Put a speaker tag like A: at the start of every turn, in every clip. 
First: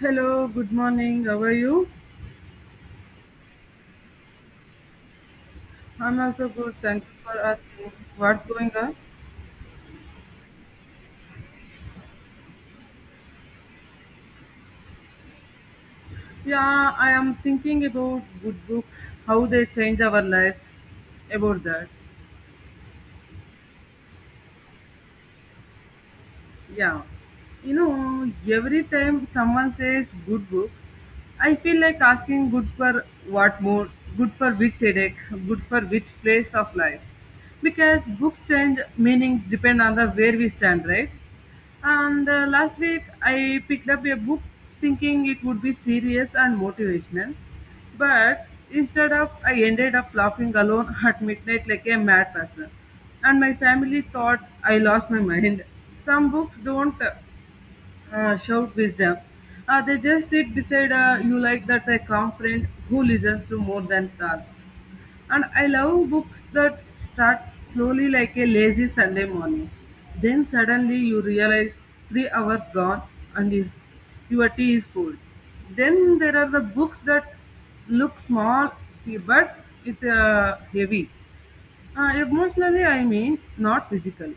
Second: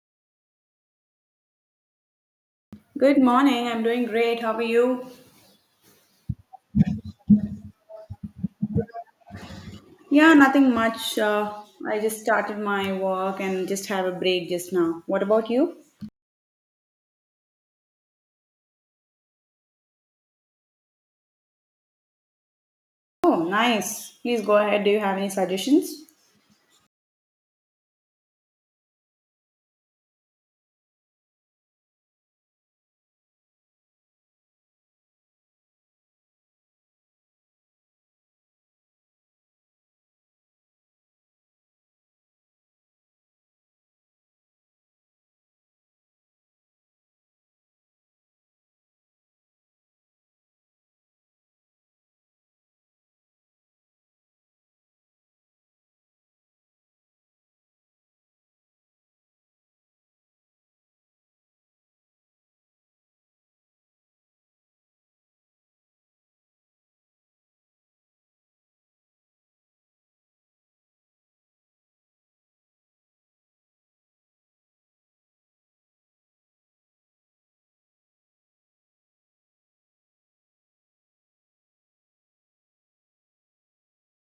A: Hello, good morning. How are you?
B: Good morning. I'm doing great. How are you?
A: I'm also good. Thank you for asking. What's going on?
B: Yeah, nothing much. I just started my work and just have a break just now. What about you?
A: Yeah, I am thinking about good books, how they change our lives. About that.
B: Oh, nice. Please go ahead. Do you have any suggestions?
A: Yeah. Every time someone says good book, I feel like asking good for what more, good for which headache, good for which place of life. Because books change meaning depend on the where we stand, right? And last week, I picked up a book thinking it would be serious and motivational. But instead of, I ended up laughing alone at midnight like a mad person. And my family thought I lost my mind. Some books don't shout wisdom. They just sit beside you like that a calm friend who listens to more than thoughts. And I love books that start slowly like a lazy Sunday mornings. Then suddenly you realize 3 hours gone and your tea is cold. Then there are the books that look small but it heavy. Emotionally, I mean, not physically.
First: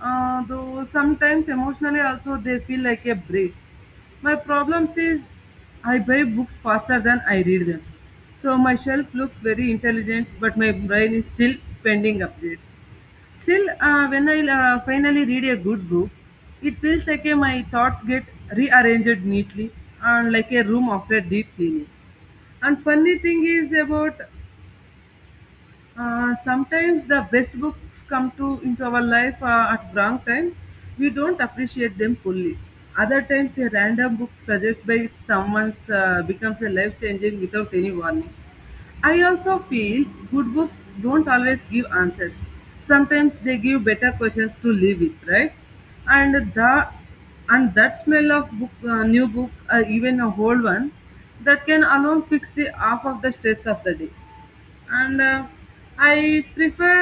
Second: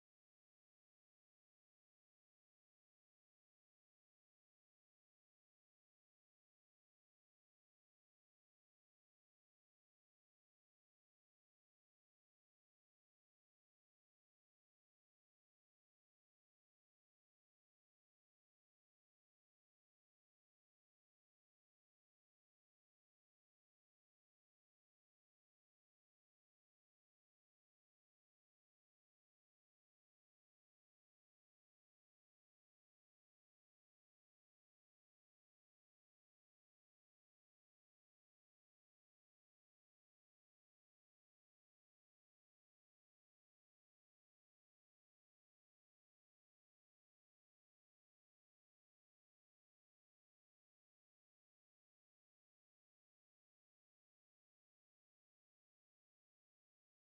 A: Though sometimes emotionally also they feel like a break. My problem is I buy books faster than I read them. So my shelf looks very intelligent, but my brain is still pending updates. Still, when I finally read a good book, it feels like my thoughts get rearranged neatly and like a room after deep cleaning. And funny thing is about sometimes the best books come to into our life at wrong time. We don't appreciate them fully. Other times, a random book suggested by someone becomes a life changing without any warning. I also feel good books don't always give answers. Sometimes they give better questions to live with, right? And the and that smell of book, new book, or even a old one, that can alone fix the half of the stress of the day and I prefer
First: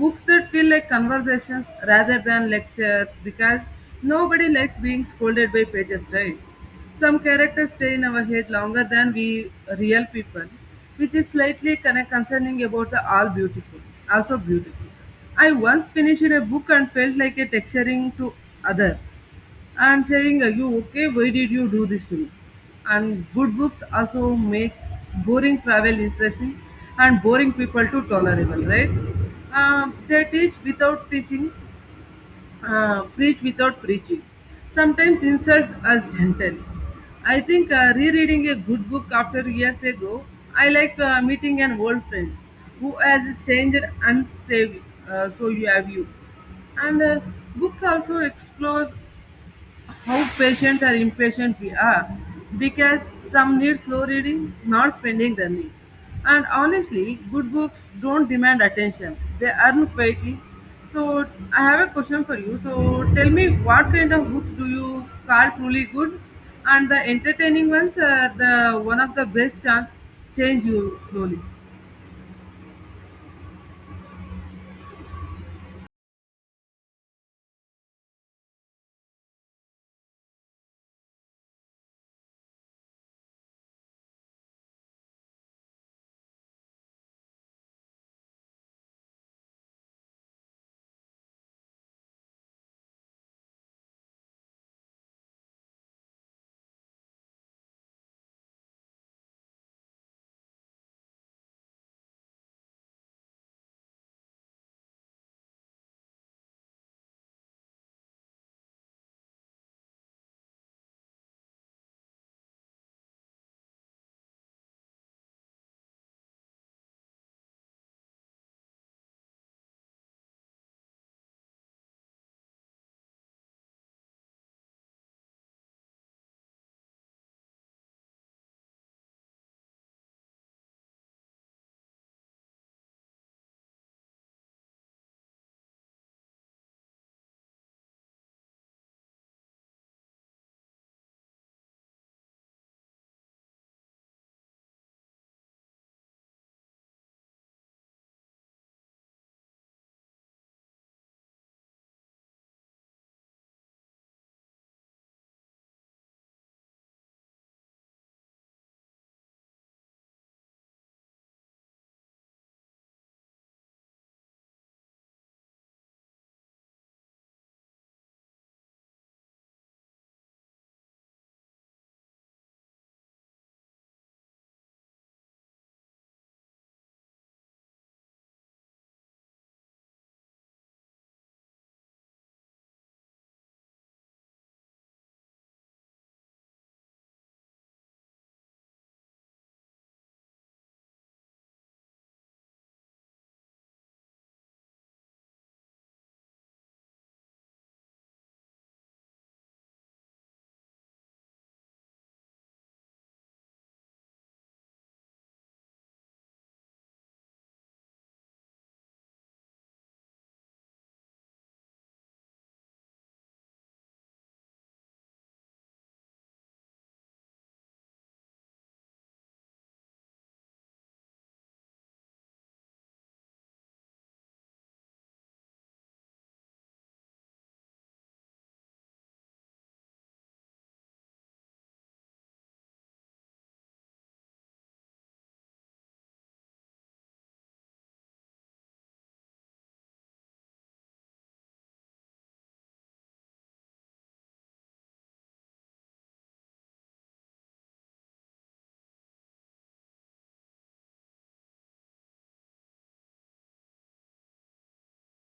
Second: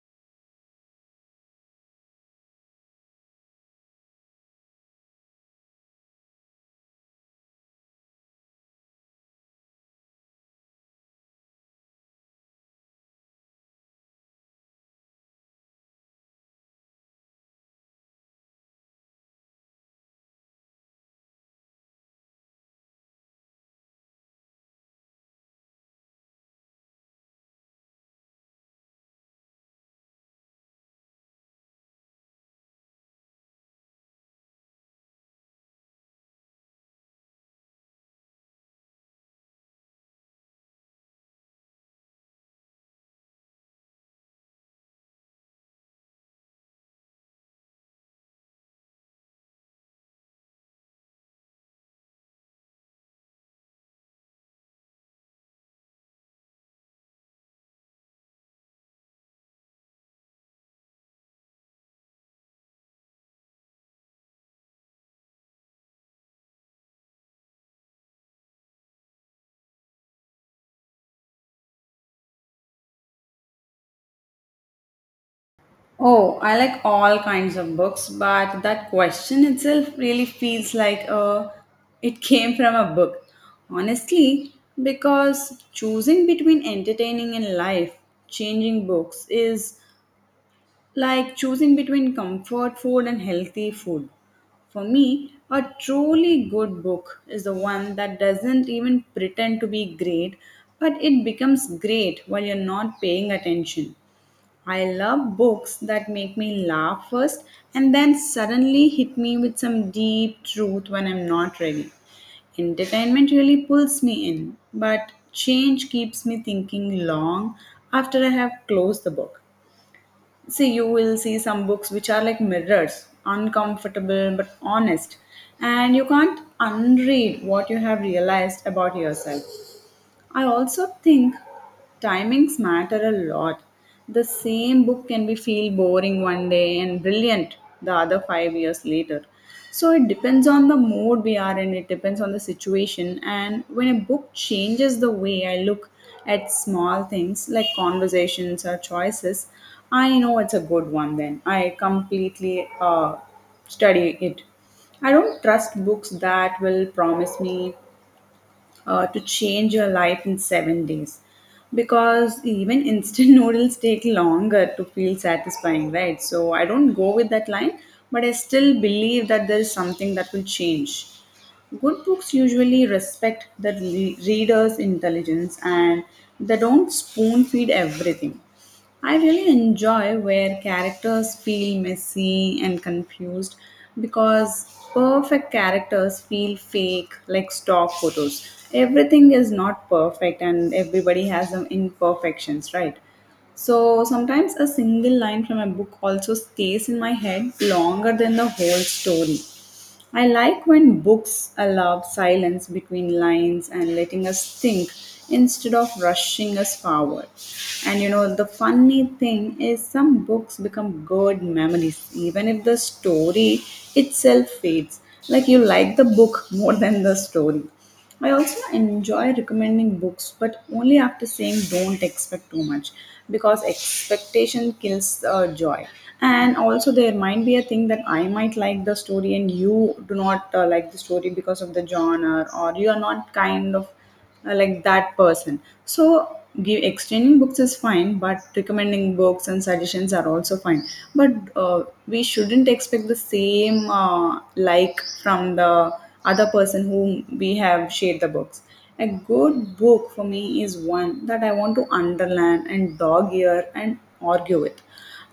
A: books that feel like conversations rather than lectures, because nobody likes being scolded by pages, right? Some characters stay in our head longer than we real people, which is slightly kind of concerning. About the all beautiful, also beautiful, I once finished a book and felt like a texturing to other and saying, "Are you okay? Why did you do this to me?" And good books also make boring travel interesting and boring people to tolerable, right? They teach without teaching, preach without preaching, sometimes insult us gently. I think rereading a good book after years ago, I like meeting an old friend who has changed and saved, so you have you and books also explores how patient or impatient we are, because some need slow reading, not spending the need. And honestly, good books don't demand attention, they earn quietly. So, I have a question for you. So, tell me, what kind of books do you call truly good? And the entertaining ones are the one of the best chance change you slowly.
B: Oh, I like all kinds of books, but that question itself really feels like it came from a book. Honestly, because choosing between entertaining and life, changing books is like choosing between comfort food and healthy food. For me, a truly good book is the one that doesn't even pretend to be great, but it becomes great while you're not paying attention. I love books that make me laugh first and then suddenly hit me with some deep truth when I'm not ready. Entertainment really pulls me in, but change keeps me thinking long after I have closed the book. See, you will see some books which are like mirrors, uncomfortable but honest, and you can't unread what you have realized about yourself. I also think timings matter a lot. The same book can be feel boring one day and brilliant the other 5 years later. So it depends on the mood we are in, it depends on the situation, and when a book changes the way I look at small things like conversations or choices, I know it's a good one then. I completely study it. I don't trust books that will promise me to change your life in 7 days, because even instant noodles take longer to feel satisfying, right? So I don't go with that line, but I still believe that there is something that will change. Good books usually respect the reader's intelligence, and they don't spoon feed everything. I really enjoy where characters feel messy and confused because perfect characters feel fake, like stock photos. Everything is not perfect and everybody has some imperfections, right? So sometimes a single line from a book also stays in my head longer than the whole story. I like when books allow silence between lines and letting us think instead of rushing us forward. And you know, the funny thing is, some books become good memories, even if the story itself fades. Like you like the book more than the story. I also enjoy recommending books, but only after saying don't expect too much because expectation kills joy. And also, there might be a thing that I might like the story and you do not like the story because of the genre, or you are not kind of like that person. So give exchanging books is fine, but recommending books and suggestions are also fine. But we shouldn't expect the same like from the other person whom we have shared the books. A good book for me is one that I want to underline and dog ear and argue with.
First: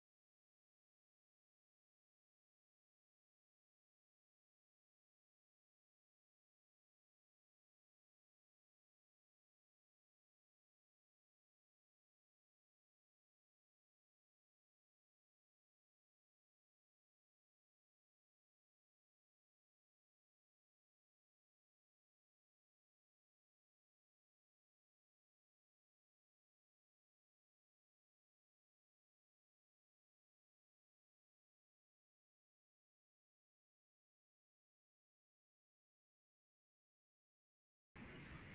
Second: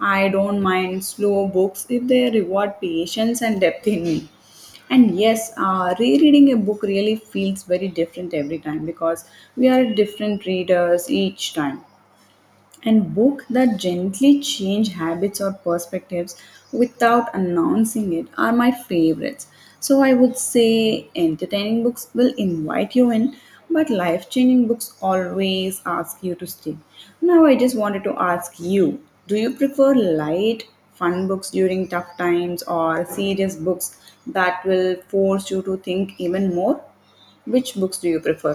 B: I don't mind slow books if they reward patience and depth in me. And yes, rereading a book really feels very different every time because we are different readers each time, and book that gently change habits or perspectives without announcing it are my favorites. So I would say entertaining books will invite you in, but life changing books always ask you to stay. Now I just wanted to ask you, do you prefer light fun books during tough times or serious books that will force you to think even more? Which books do you prefer?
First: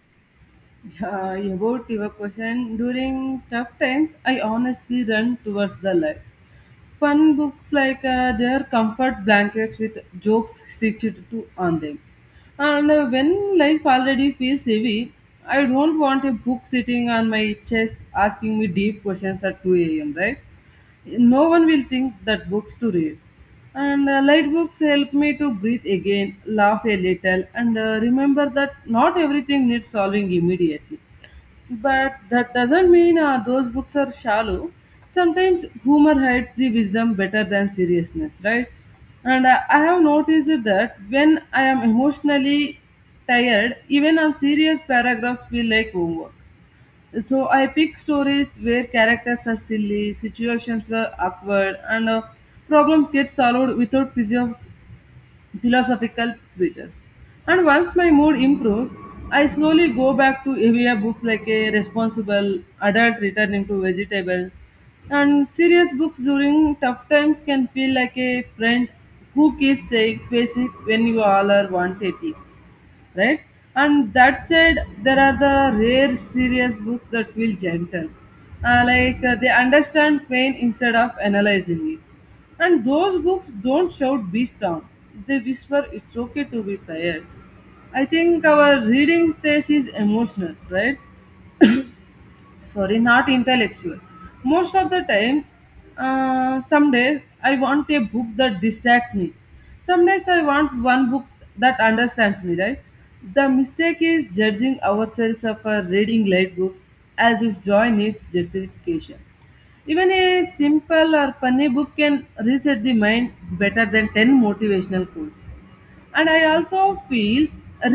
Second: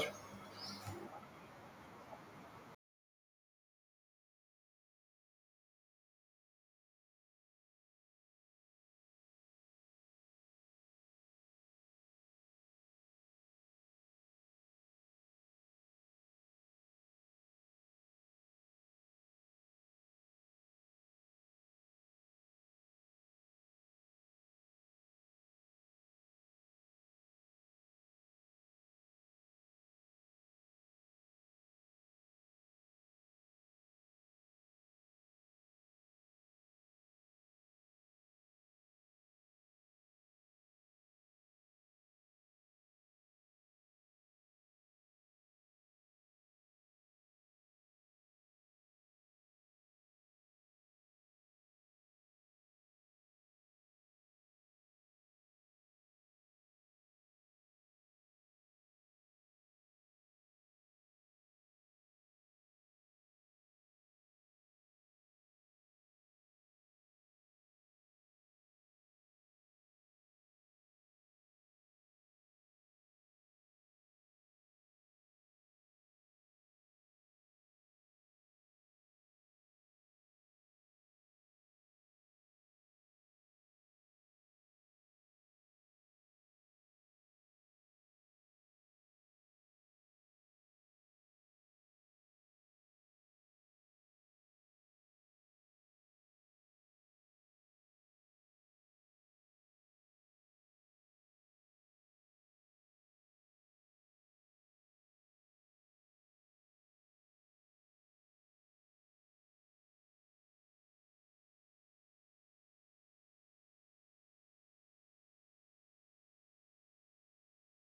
A: Yeah, about your question, during tough times, I honestly run towards the light. Fun books like their comfort blankets with jokes stitched to on them. And when life already feels heavy, I don't want a book sitting on my chest asking me deep questions at 2 a.m., right? No one will think that books to read. And light books help me to breathe again, laugh a little, and remember that not everything needs solving immediately. But that doesn't mean those books are shallow. Sometimes humor hides the wisdom better than seriousness, right? And I have noticed that when I am emotionally tired, even on serious paragraphs feel like homework. So I pick stories where characters are silly, situations were awkward, and problems get solved without philosophical speeches. And once my mood improves, I slowly go back to heavier books like a responsible adult returning to vegetable. And serious books during tough times can feel like a friend who keeps saying basic when you all are 180, right? And that said, there are the rare serious books that feel gentle. Like, they understand pain instead of analyzing it. And those books don't shout be down; they whisper it's okay to be tired. I think our reading taste is emotional, right? Sorry, not intellectual. Most of the time, some days I want a book that distracts me, some days I want one book that understands me, right? The mistake is judging ourselves for reading light books as if joy needs justification. Even a simple or funny book can reset the mind better than 10 motivational quotes. And I also feel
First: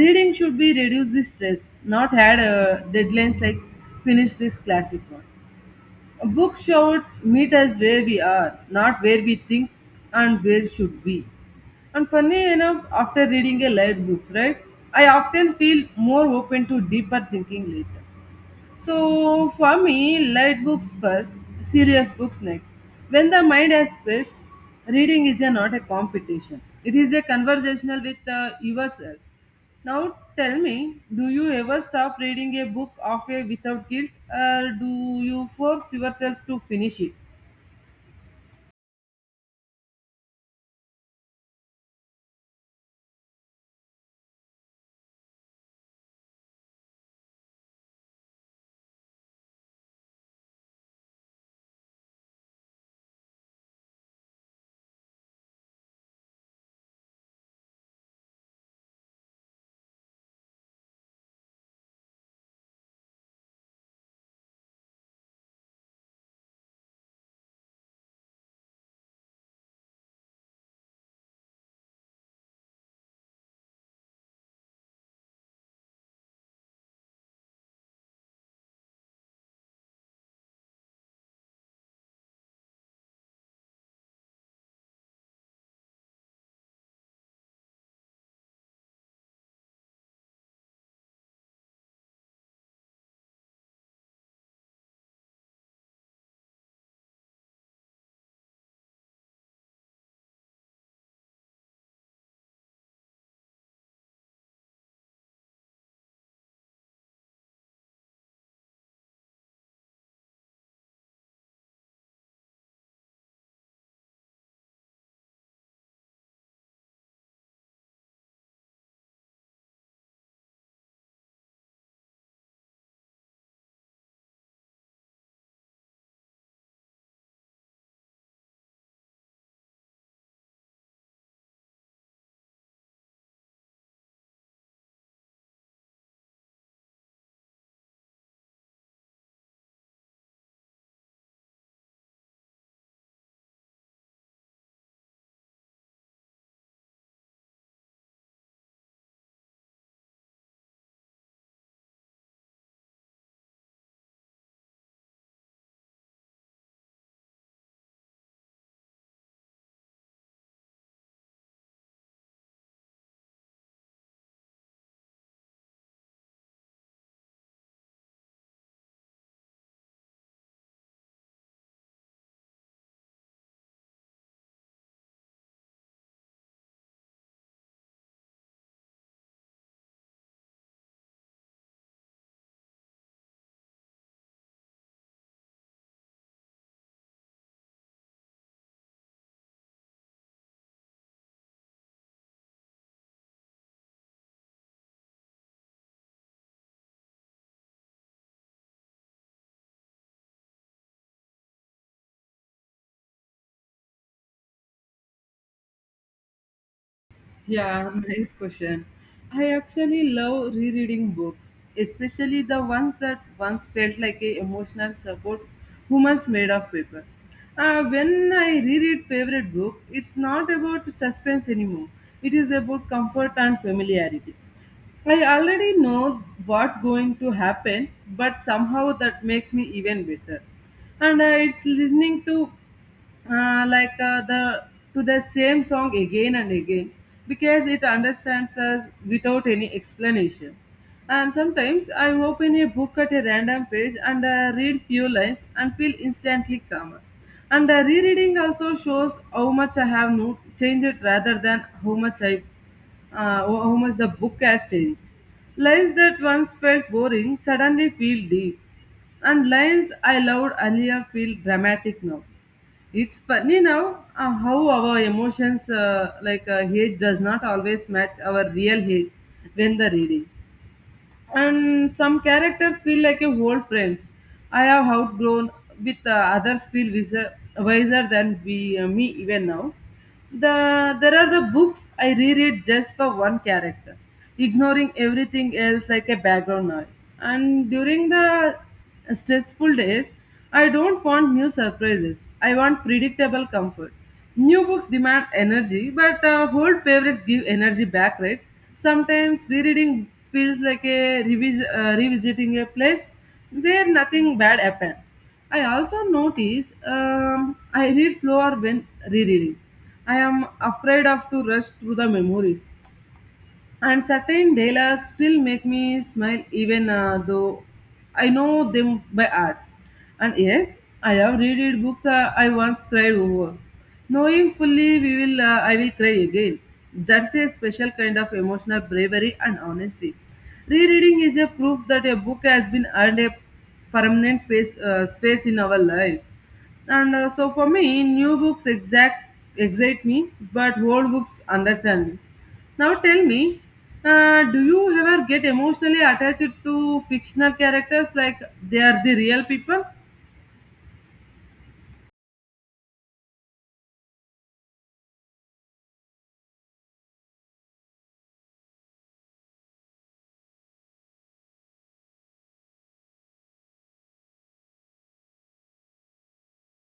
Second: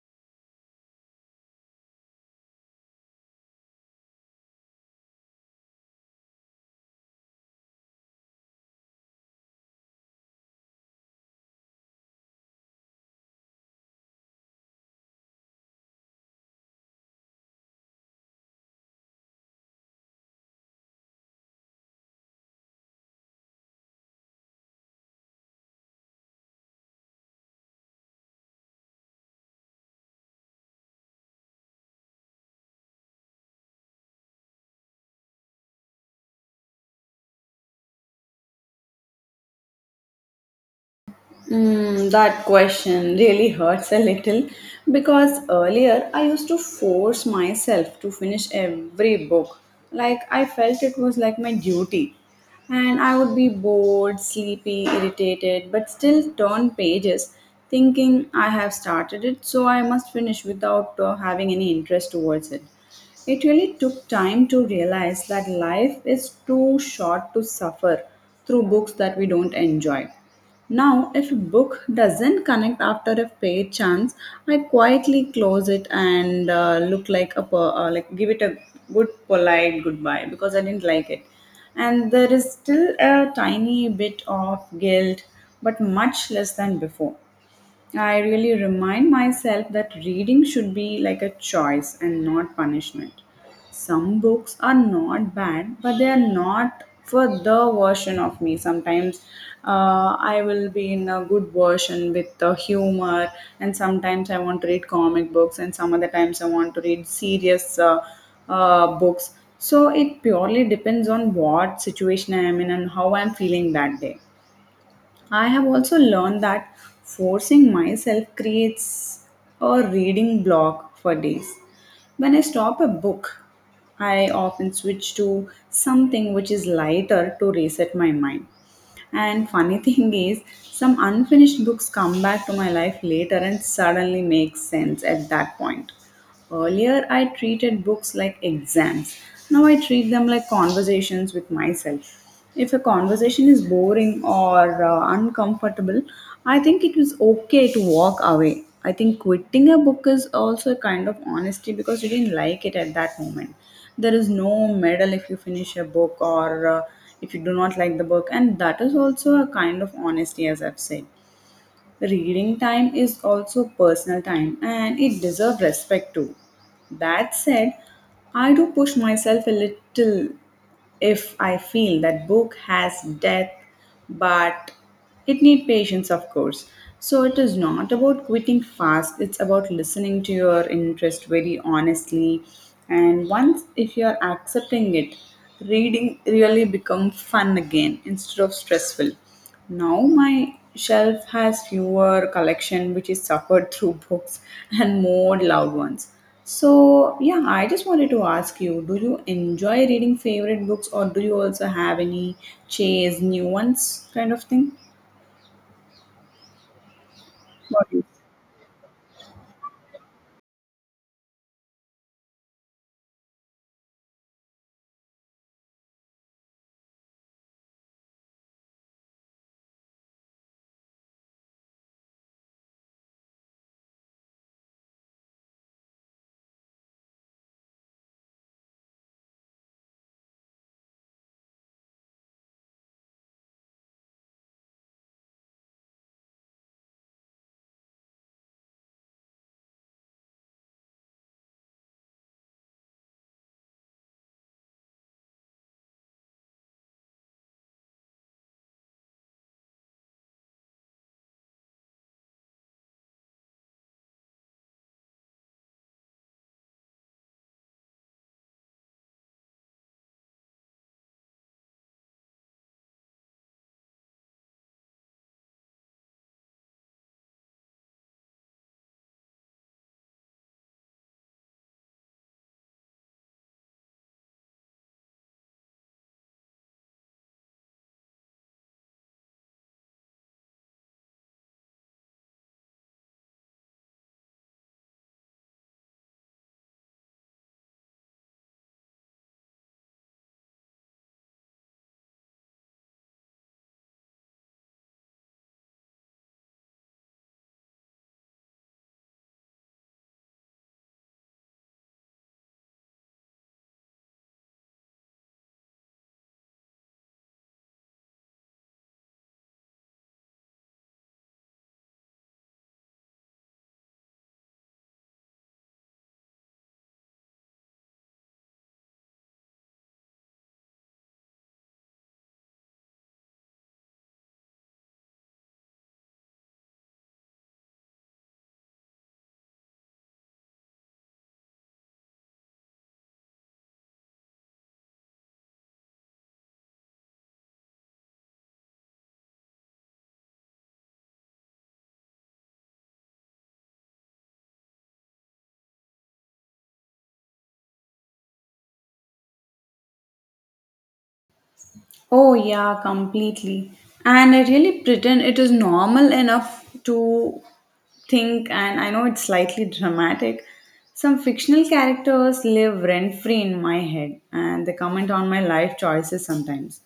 A: reading should be reduce the stress, not had deadlines like finish this classic one. A book should meet us where we are, not where we think and where should be. And funny enough, after reading a light books, right, I often feel more open to deeper thinking later. So for me, light books first, serious books next. When the mind has space, reading is not a competition. It is a conversational with yourself. Now tell me, do you ever stop reading a book halfway without guilt, or do you force yourself to finish it?
B: Mm, that question really hurts a little because earlier I used to force myself to finish every book. Like I felt it was like my duty. And I would be bored, sleepy, irritated, but still turn pages thinking I have started it, so I must finish without having any interest towards it. It really took time to realize that life is too short to suffer through books that we don't enjoy. Now, if a book doesn't connect after a fair chance, I quietly close it and look like a per- like give it a good polite goodbye because I didn't like it. And there is still a tiny bit of guilt, but much less than before. I really remind myself that reading should be like a choice and not punishment. Some books are not bad, but they are not for the version of me. Sometimes I will be in a good version with the humor, and sometimes I want to read comic books, and some other times I want to read serious books. So it purely depends on what situation I am in and how I am feeling that day. I have also learned that forcing myself creates a reading block for days. When I stop a book, I often switch to something which is lighter to reset my mind. And funny thing is, some unfinished books come back to my life later and suddenly make sense at that point. Earlier, I treated books like exams. Now I treat them like conversations with myself. If a conversation is boring or uncomfortable, I think it is okay to walk away. I think quitting a book is also a kind of honesty because you didn't like it at that moment. There is no medal if you finish a book, or if you do not like the book, and that is also a kind of honesty, as I've said. Reading time is also personal time and it deserves respect too. That said, I do push myself a little if I feel that book has depth, but it needs patience, of course. So it is not about quitting fast, it's about listening to your interest very honestly. And once if you are accepting it, reading really become fun again instead of stressful. Now my shelf has fewer collection which is suffered through books and more loud ones. So yeah, I just wanted to ask you, do you enjoy reading favorite books or do you also have any chase new ones kind of thing? What
A: Yeah,
B: do you—
A: nice question. I actually love rereading books, especially the ones that once felt like a emotional support humans made of paper. When I reread favorite book, it's not about suspense anymore. It is about comfort and familiarity. I already know what's going to happen, but somehow that makes me even better. And it's listening uh, like uh, the to the same song again and again, because it understands us without any explanation. And sometimes I open a book at a random page and read few lines and feel instantly calmer. And Rereading also shows how much I have changed rather than how much the book has changed. Lines that once felt boring suddenly feel deep, and lines I loved earlier feel dramatic now. It's funny now how our emotions, age, does not always match our real age when the reading. And some characters feel like a old friends I have outgrown, with others feel wiser than we, me even now. There are the books I reread just for one character, ignoring everything else like a background noise. And during the stressful days, I don't want new surprises, I want predictable comfort. New books demand energy, but old favorites give energy back, right? Sometimes rereading feels like a revisiting a place where nothing bad happened. I also notice I read slower when rereading. I am afraid of to rush through the memories, and certain dialogues still make me smile even though I know them by heart. And yes, I have read it books I once cried over. Knowing fully we will, I will cry again. That's a special kind of emotional bravery and honesty. Rereading is a proof that a book has been earned a permanent space in our life. And so for me, new books exact excite me, but old books understand me. Now tell me, do you ever get emotionally attached to fictional characters like they are the real people?
B: Oh, yeah, completely. And I really pretend it is normal enough to think, and I know it's slightly dramatic. Some fictional characters live rent free in my head, and they comment on my life choices sometimes.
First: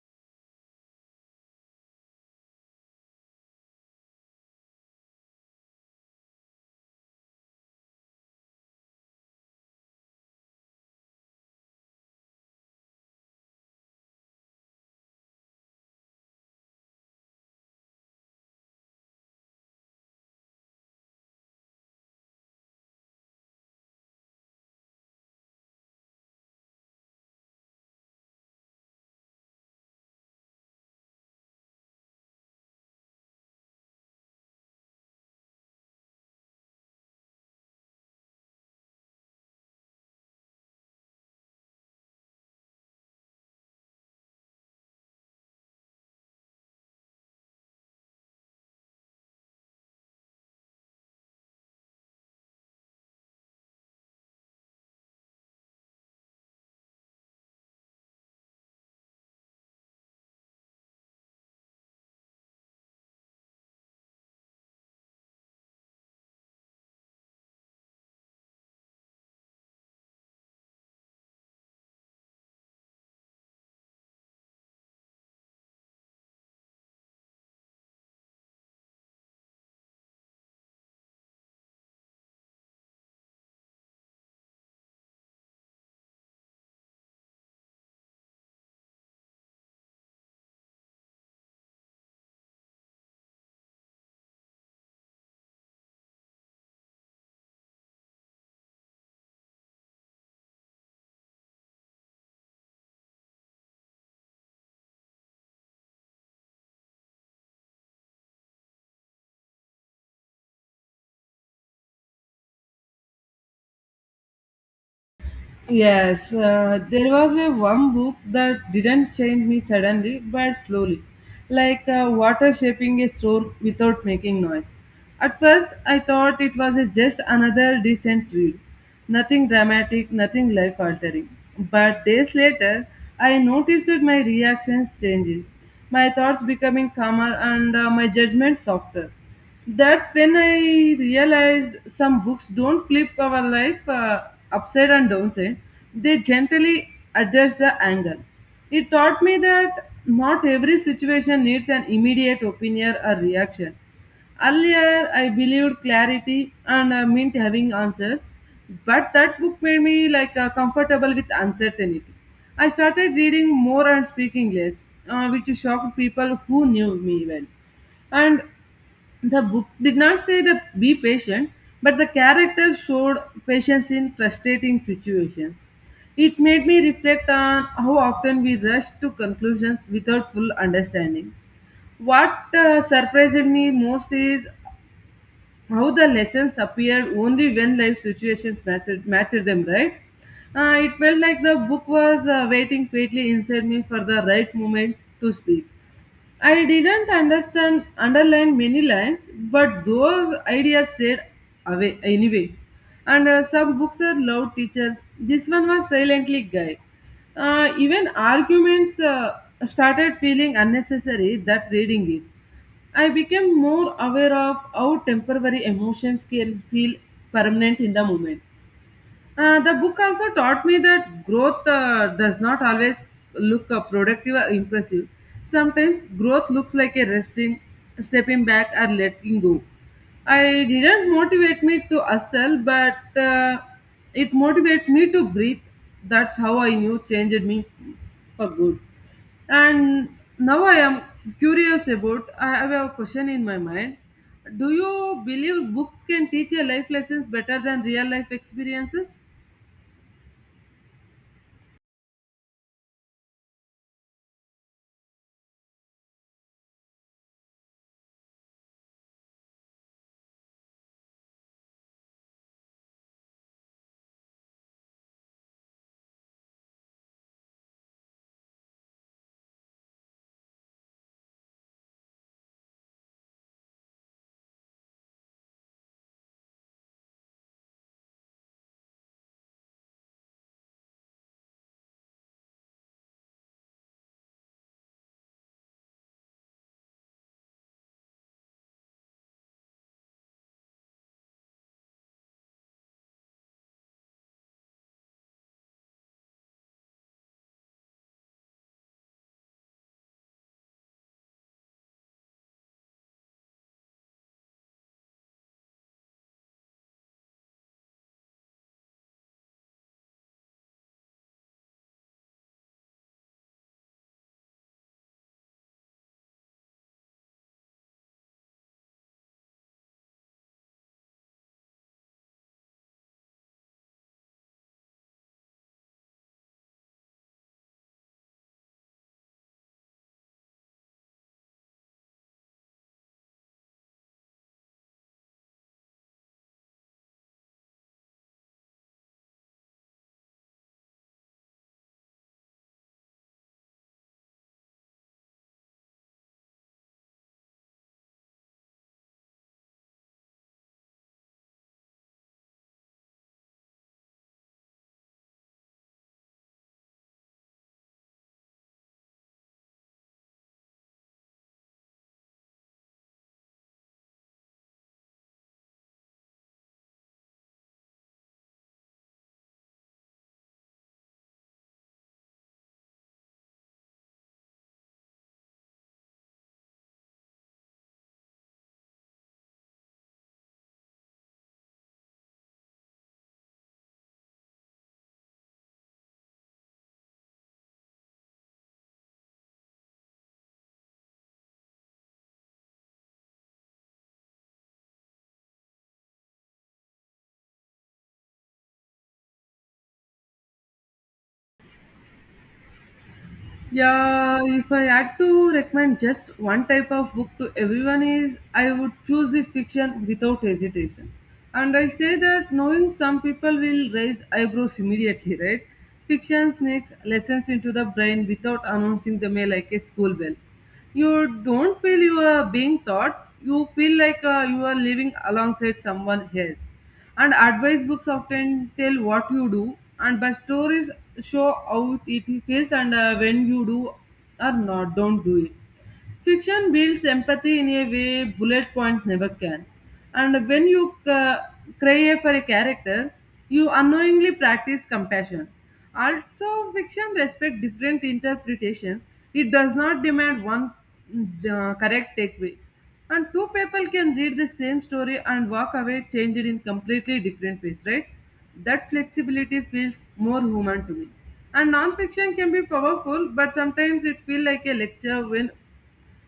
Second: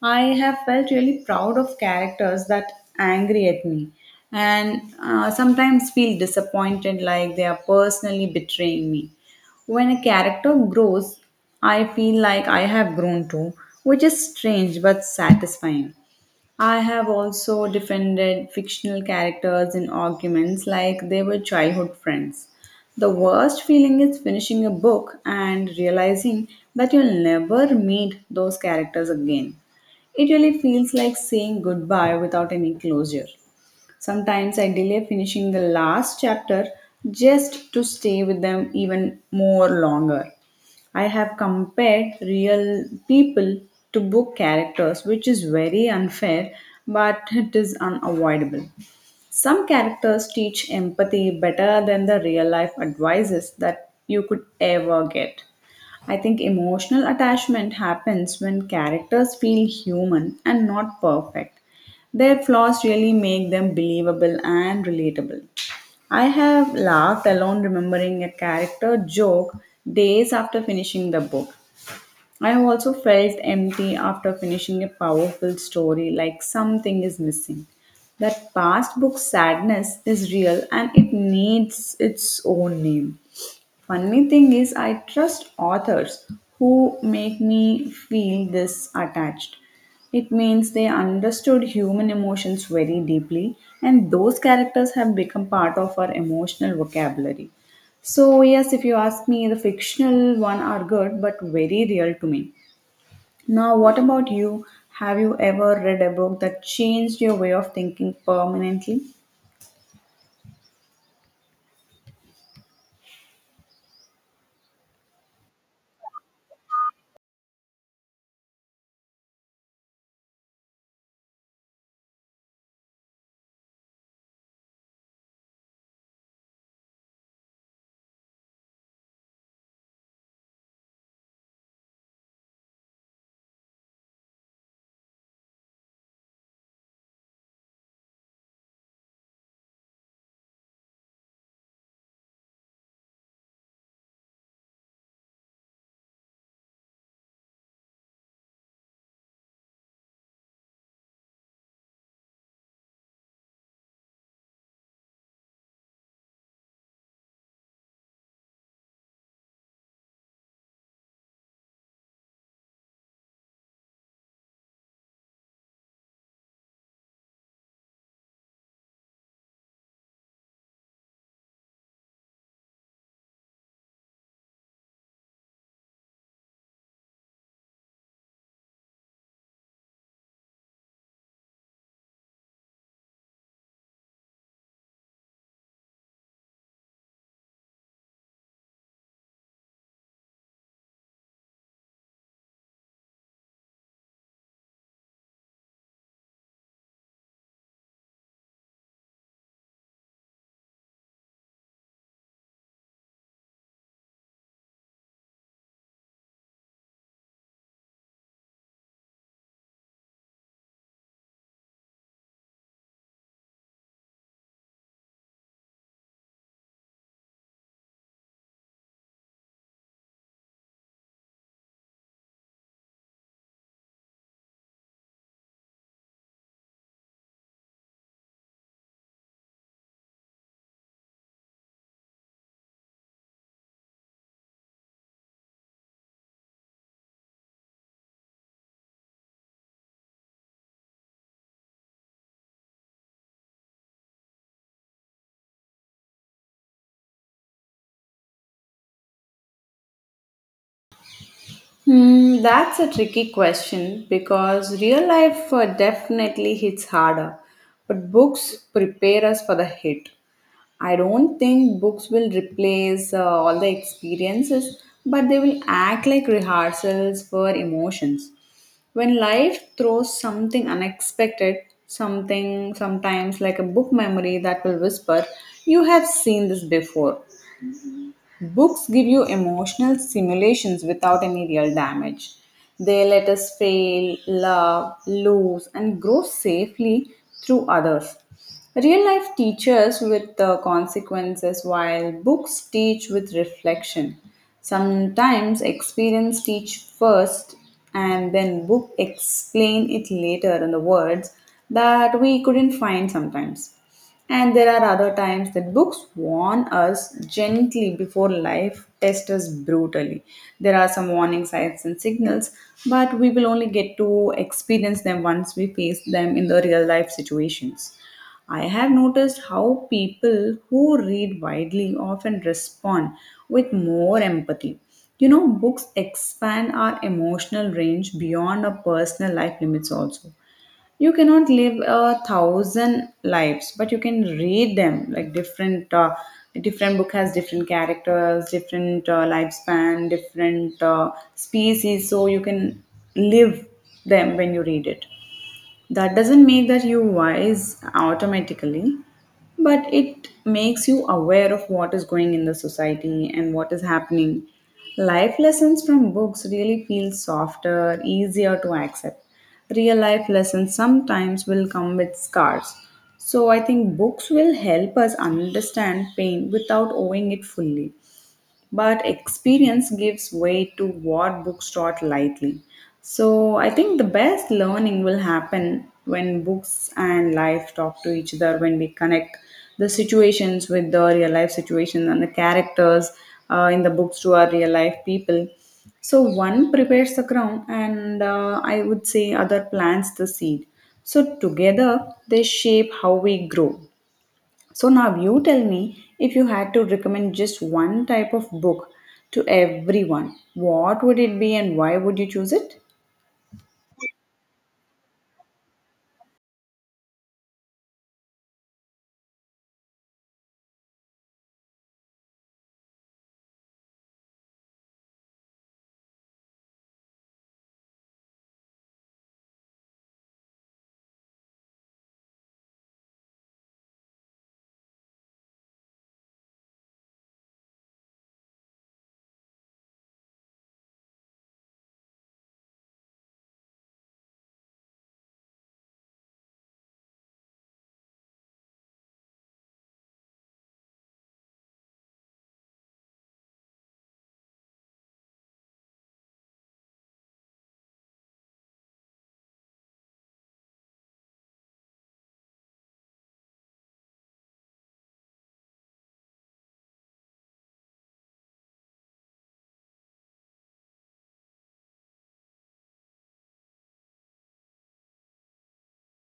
B: I have felt really proud of characters that angry at me, and sometimes feel disappointed like they are personally betraying me. When a character grows, I feel like I have grown too, which is strange but satisfying. I have also defended fictional characters in arguments like they were childhood friends. The worst feeling is finishing a book and realizing that you'll never meet those characters again. It really feels like saying goodbye without any closure. Sometimes I delay finishing the last chapter just to stay with them even more longer. I have compared real people to book characters, which is very unfair, but it is unavoidable. Some characters teach empathy better than the real life advices that you could ever get. I think emotional attachment happens when characters feel human and not perfect. Their flaws really make them believable and relatable. I have laughed alone remembering a character joke days after finishing the book. I have also felt empty after finishing a powerful story, like something is missing. That past book sadness is real and it needs its own name. Funny thing is, I trust authors who make me feel this attached. It means they understood human emotions very deeply, and those characters have become part of our emotional vocabulary. So, yes, if you ask me, the fictional one are good but very real to me. Now, what about you? Have you ever read a book that changed your way of thinking permanently?
A: Yes, there was a one book that didn't change me suddenly but slowly, like water shaping a stone without making noise. At first, I thought it was a just another decent read, nothing dramatic, nothing life altering. But days later, I noticed that my reactions changing, my thoughts becoming calmer, and my judgment softer. That's when I realized some books don't flip our life upside and downside. They gently address the angle. It taught me that not every situation needs an immediate opinion or reaction. Earlier, I believed clarity and meant having answers, but that book made me comfortable with uncertainty. I started reading more and speaking less, which shocked people who knew me well. And the book did not say that be patient, but the character showed patience in frustrating situations. It made me reflect on how often we rush to conclusions without full understanding. What surprised me most is how the lessons appeared only when life situations matched them, right? It felt like the book was waiting quietly inside me for the right moment to speak. I didn't understand underline many lines, but those ideas stayed away anyway. And Some books are loud teachers. This one was silently guy. Even arguments started feeling unnecessary that reading it. I became more aware of how temporary emotions can feel permanent in the moment. The book also taught me that growth does not always look productive or impressive. Sometimes growth looks like a resting, stepping back, or letting go. I didn't motivate me to hustle, but it motivates me to breathe. That's how I knew changed me for good. And now I am curious about. I have a question in my mind. Do you believe books can teach a life lessons better than real life experiences?
B: Hmm, that's a tricky question because real life definitely hits harder, but books prepare us for the hit. I don't think books will replace all the experiences, but they will act like rehearsals for emotions. When life throws something unexpected, something sometimes like a book memory that will whisper, "You have seen this before." Books give you emotional simulations without any real damage. They let us fail, love, lose, and grow safely through others. Real life teaches with the consequences, while books teach with reflection. Sometimes experience teach first, and then book explain it later in the words that we couldn't find sometimes. And there are other times that books warn us gently before life tests us brutally. There are some warning signs and signals, but we will only get to experience them once we face them in the real life situations. I have noticed how people who read widely often respond with more empathy. You know, books expand our emotional range beyond our personal life limits also you cannot live a thousand lives but you can read them like different different book has different characters different lifespan different species so you can live them when you read it. That doesn't make that you wise automatically, but it makes you aware of what is going in the society and what is happening. Life lessons from books really feel softer, easier to accept. Real life lessons sometimes will come with scars. So I think books will help us understand pain without owing it fully, but experience gives way to what books taught lightly. So I think the best learning will happen when books and life talk to each other, when we connect the situations with the real life situations and the characters in the books to our real life people. So one prepares the ground, and I would say other plants the seed. So together they shape how we grow. So now you tell me, if you had to recommend just one type of book to everyone, what would it be and why would you choose it?
A: Yeah, if I had to recommend just one type of book to everyone is I would choose the fiction without hesitation. And I say that knowing some people will raise eyebrows immediately, right? Fiction sneaks lessons into the brain without announcing them like a school bell. You don't feel you are being taught, you feel like you are living alongside someone else. And advice books often tell what you do, and but stories show how it feels and when you do or not, don't do it. Fiction builds empathy in a way bullet points never can. And when you crave for a character, you unknowingly practice compassion. Also, fiction respects different interpretations. It does not demand one correct takeaway. And two people can read the same story and walk away changed in completely different ways, right? That flexibility feels more human to me. And non-fiction can be powerful, but sometimes it feels like a lecture when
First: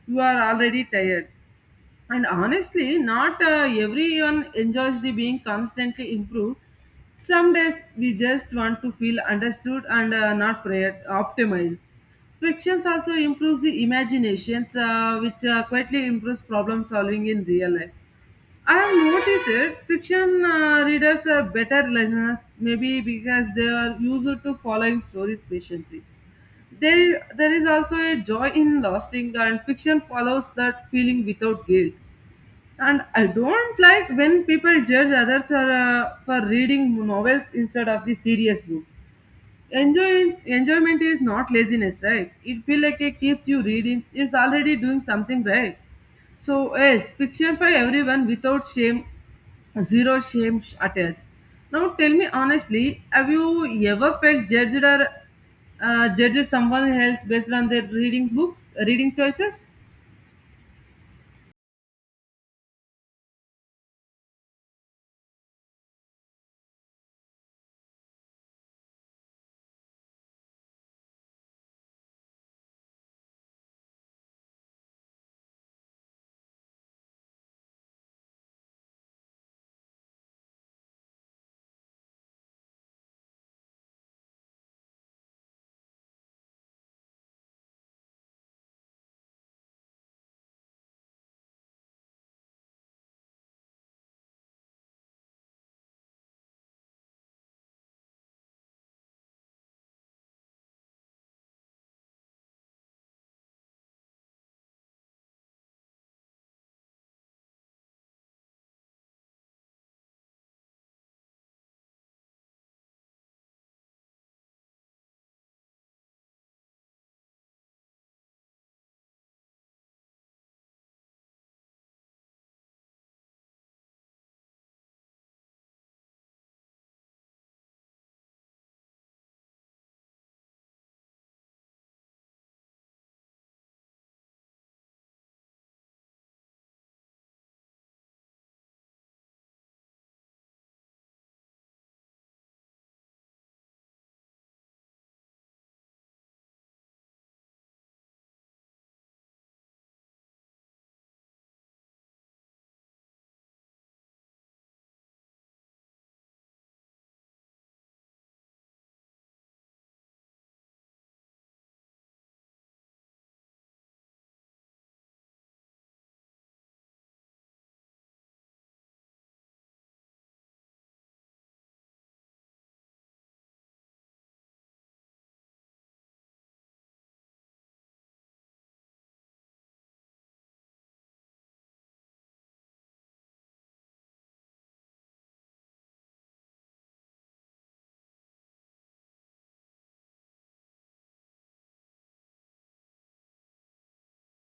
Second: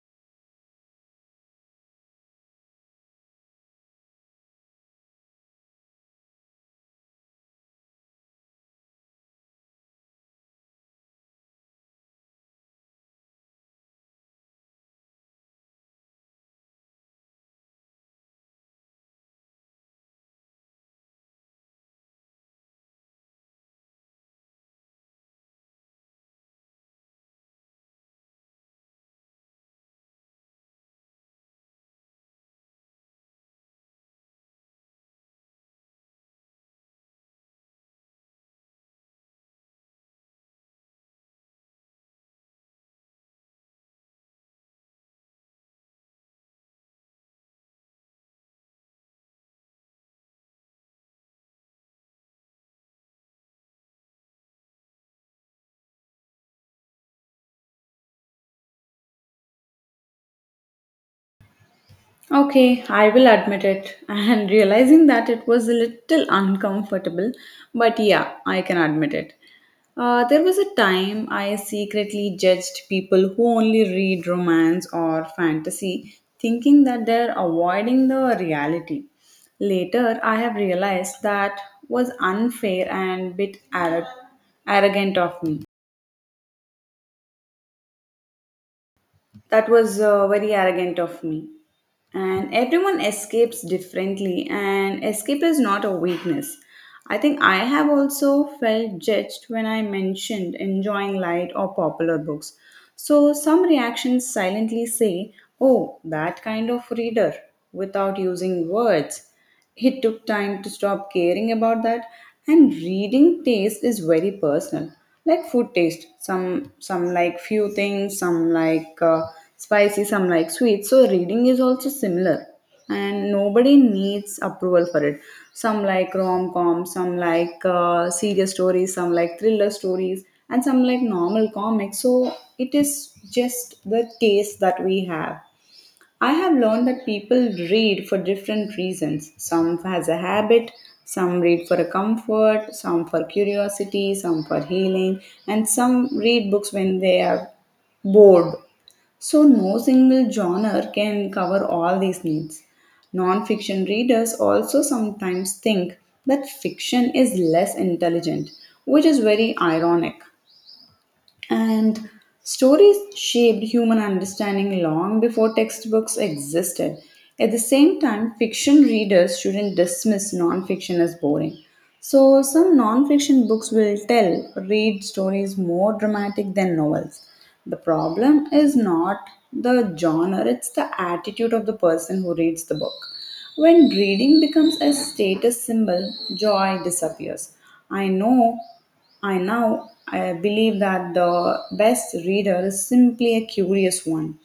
A: you are already tired and honestly not everyone enjoys the being constantly improved, some days we just want to feel understood and not optimized. Frictions also improves the imaginations, which quietly improves problem solving in real life. I have noticed it fiction readers are better listeners, maybe because they are used to following stories patiently. There is also a joy in lasting, and fiction follows that feeling without guilt. And I don't like when people judge others are, for reading novels instead of the serious books. Enjoyment is not laziness, right? It feels like it keeps you reading. It's already doing something right. So yes, fiction for everyone without shame. Zero shame attached. Now tell me honestly, have you ever felt judged or judged someone else based on their reading books, reading choices?
B: Okay, I will admit it. And realizing that it was a little uncomfortable, but yeah, I can admit it. There was a time I secretly judged people who only read romance or fantasy, thinking that they're avoiding the reality. Later, I have realized that was unfair and bit arrogant of me. That was very arrogant of me. And everyone escapes differently, and escape is not a weakness. I think I have also felt judged when I mentioned enjoying light or popular books. So some reactions silently say, "Oh, that kind of reader," without using words. He took time to stop caring about that. And reading taste is very personal, like food taste. Some like few things, some like spicy, some like sweet. So reading is also similar, and nobody needs approval for it. Some like rom com, some like serious stories, some like thriller stories, and some like normal comics. So it is just the taste that we have. I have learned that people read for different reasons. Some has a habit, some read for a comfort, some for curiosity, some for healing, and some read books when they are bored. So no single genre can cover all these needs. Non-fiction readers also sometimes think that fiction is less intelligent, which is very ironic. And stories shaped human understanding long before textbooks existed. At the same time, fiction readers shouldn't dismiss non-fiction as boring. So, some non-fiction books will tell read stories more dramatic than novels. The problem is not the genre, it's the attitude of the person who reads the book. When reading becomes a status symbol, joy disappears. I know I now I believe that the best reader is simply a curious one.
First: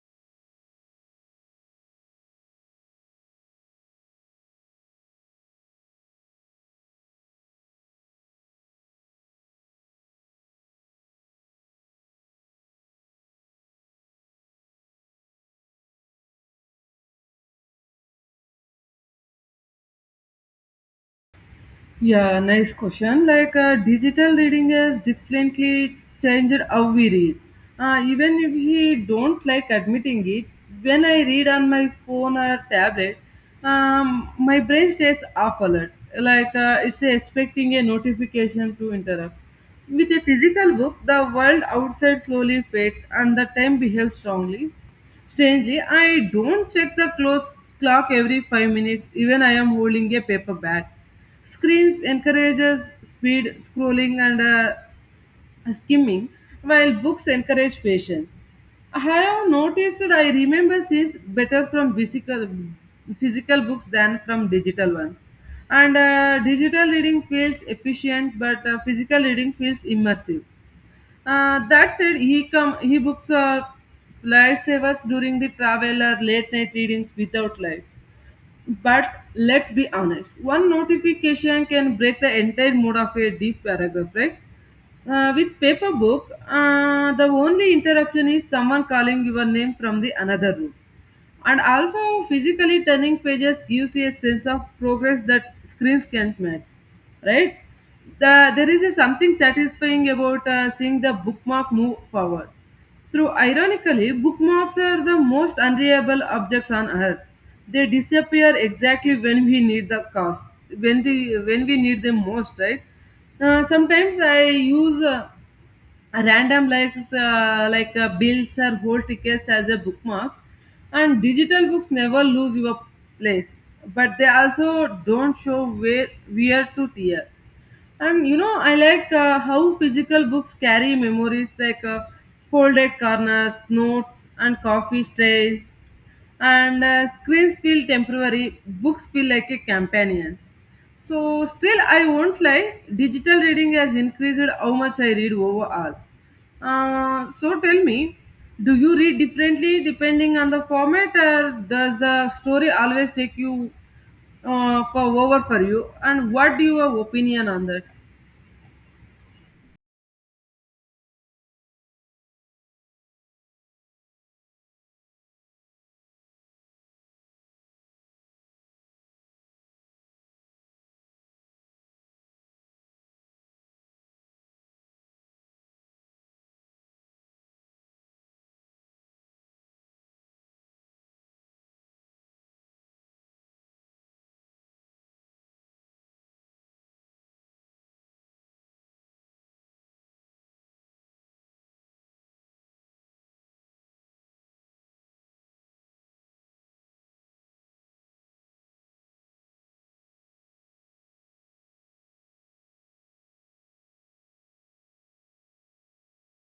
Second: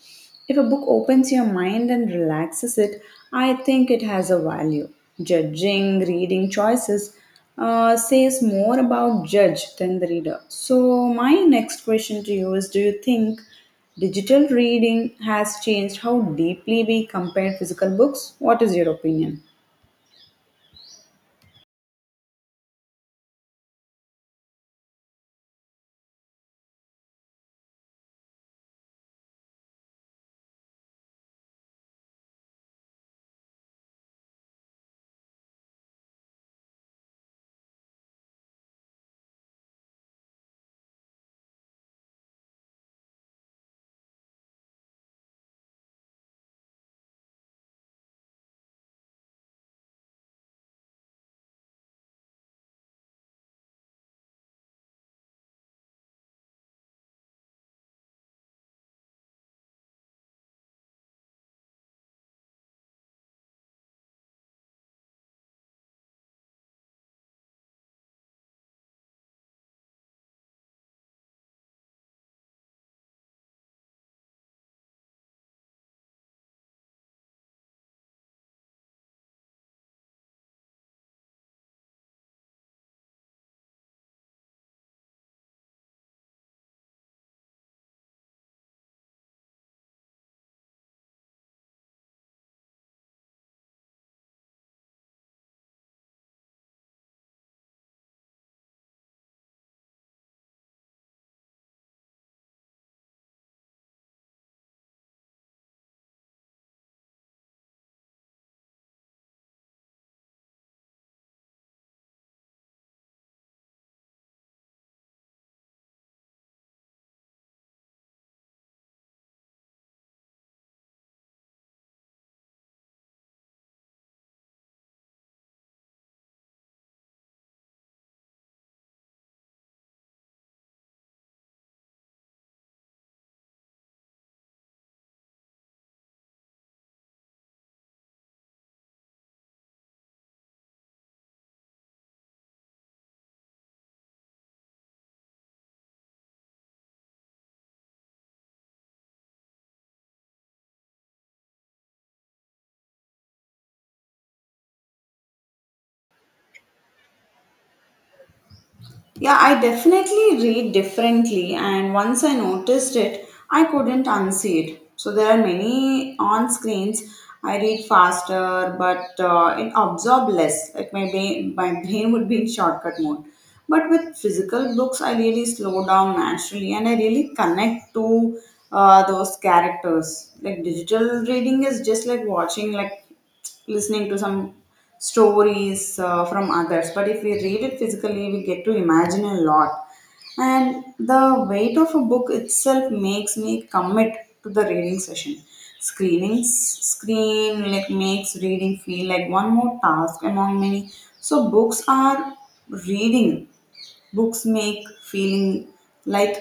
B: If a book opens your mind and relaxes it, I think it has a value. Judging reading choices says more about judge than the reader. So my next question to you is: do you think digital reading has changed how deeply we compare physical books? What is your opinion?
A: Yeah, nice question. Like digital reading has definitely changed how we read. Even if we don't like admitting it, when I read on my phone or tablet, my brain stays off alert. Like it's expecting a notification to interrupt. With a physical book, the world outside slowly fades and the time behaves strongly. Strangely, I don't check the close clock every 5 minutes, even I am holding a paper bag. Screens encourages speed scrolling and skimming, while books encourage patience. I have noticed that I remember sees better from physical books than from digital ones. And digital reading feels efficient, but physical reading feels immersive. That said, he come he books are lifesavers during the travel or late night readings without lights. But let's be honest, one notification can break the entire mood of a deep paragraph, right? With paper book, the only interruption is someone calling your name from the another room. And also, physically turning pages gives you a sense of progress that screens can't match, right? There is a something satisfying about seeing the bookmark move forward. Through ironically, bookmarks are the most unreliable objects on earth. They disappear exactly when we need when the when we need them most, right? Sometimes I use. Random likes like bills or whole tickets as a bookmarks. And digital books never lose your place, but they also don't show where to tear. And you know I like how physical books carry memories like folded corners, notes, and coffee stains. And screens feel temporary, books feel like a companion. So still I won't lie, digital reading has increased how much I read overall. So tell me, do you read differently depending on the format, or does the story always take you for you, and what do your opinion on that?
B: Yeah, I definitely read differently, and once I noticed it, I couldn't unsee it. So there are many on screens. I read faster, but it absorb less. Like my brain would be in shortcut mode. But with physical books, I really slow down naturally, and I really connect to those characters. Like digital reading is just like watching, like listening to some stories from others. But if we read it physically, we get to imagine a lot, and the weight of a book itself makes me commit to the reading session. Screenings screen like makes reading feel like one more task among many. So books are reading books make feeling like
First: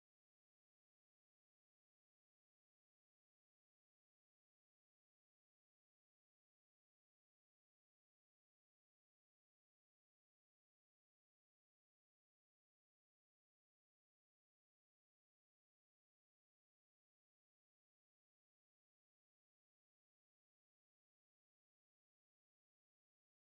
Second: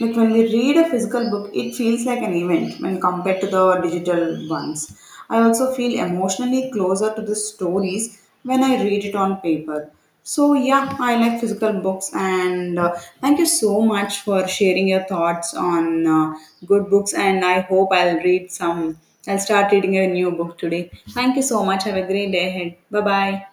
B: like when we read a physical book, it feels like an event when compared to the digital ones. I also feel emotionally closer to the stories when I read it on paper. So, yeah, I like physical books, and thank you so much for sharing your thoughts on good books. And I hope I'll read some, I'll start reading a new book today. Thank you so much. Have a great day ahead. Bye bye.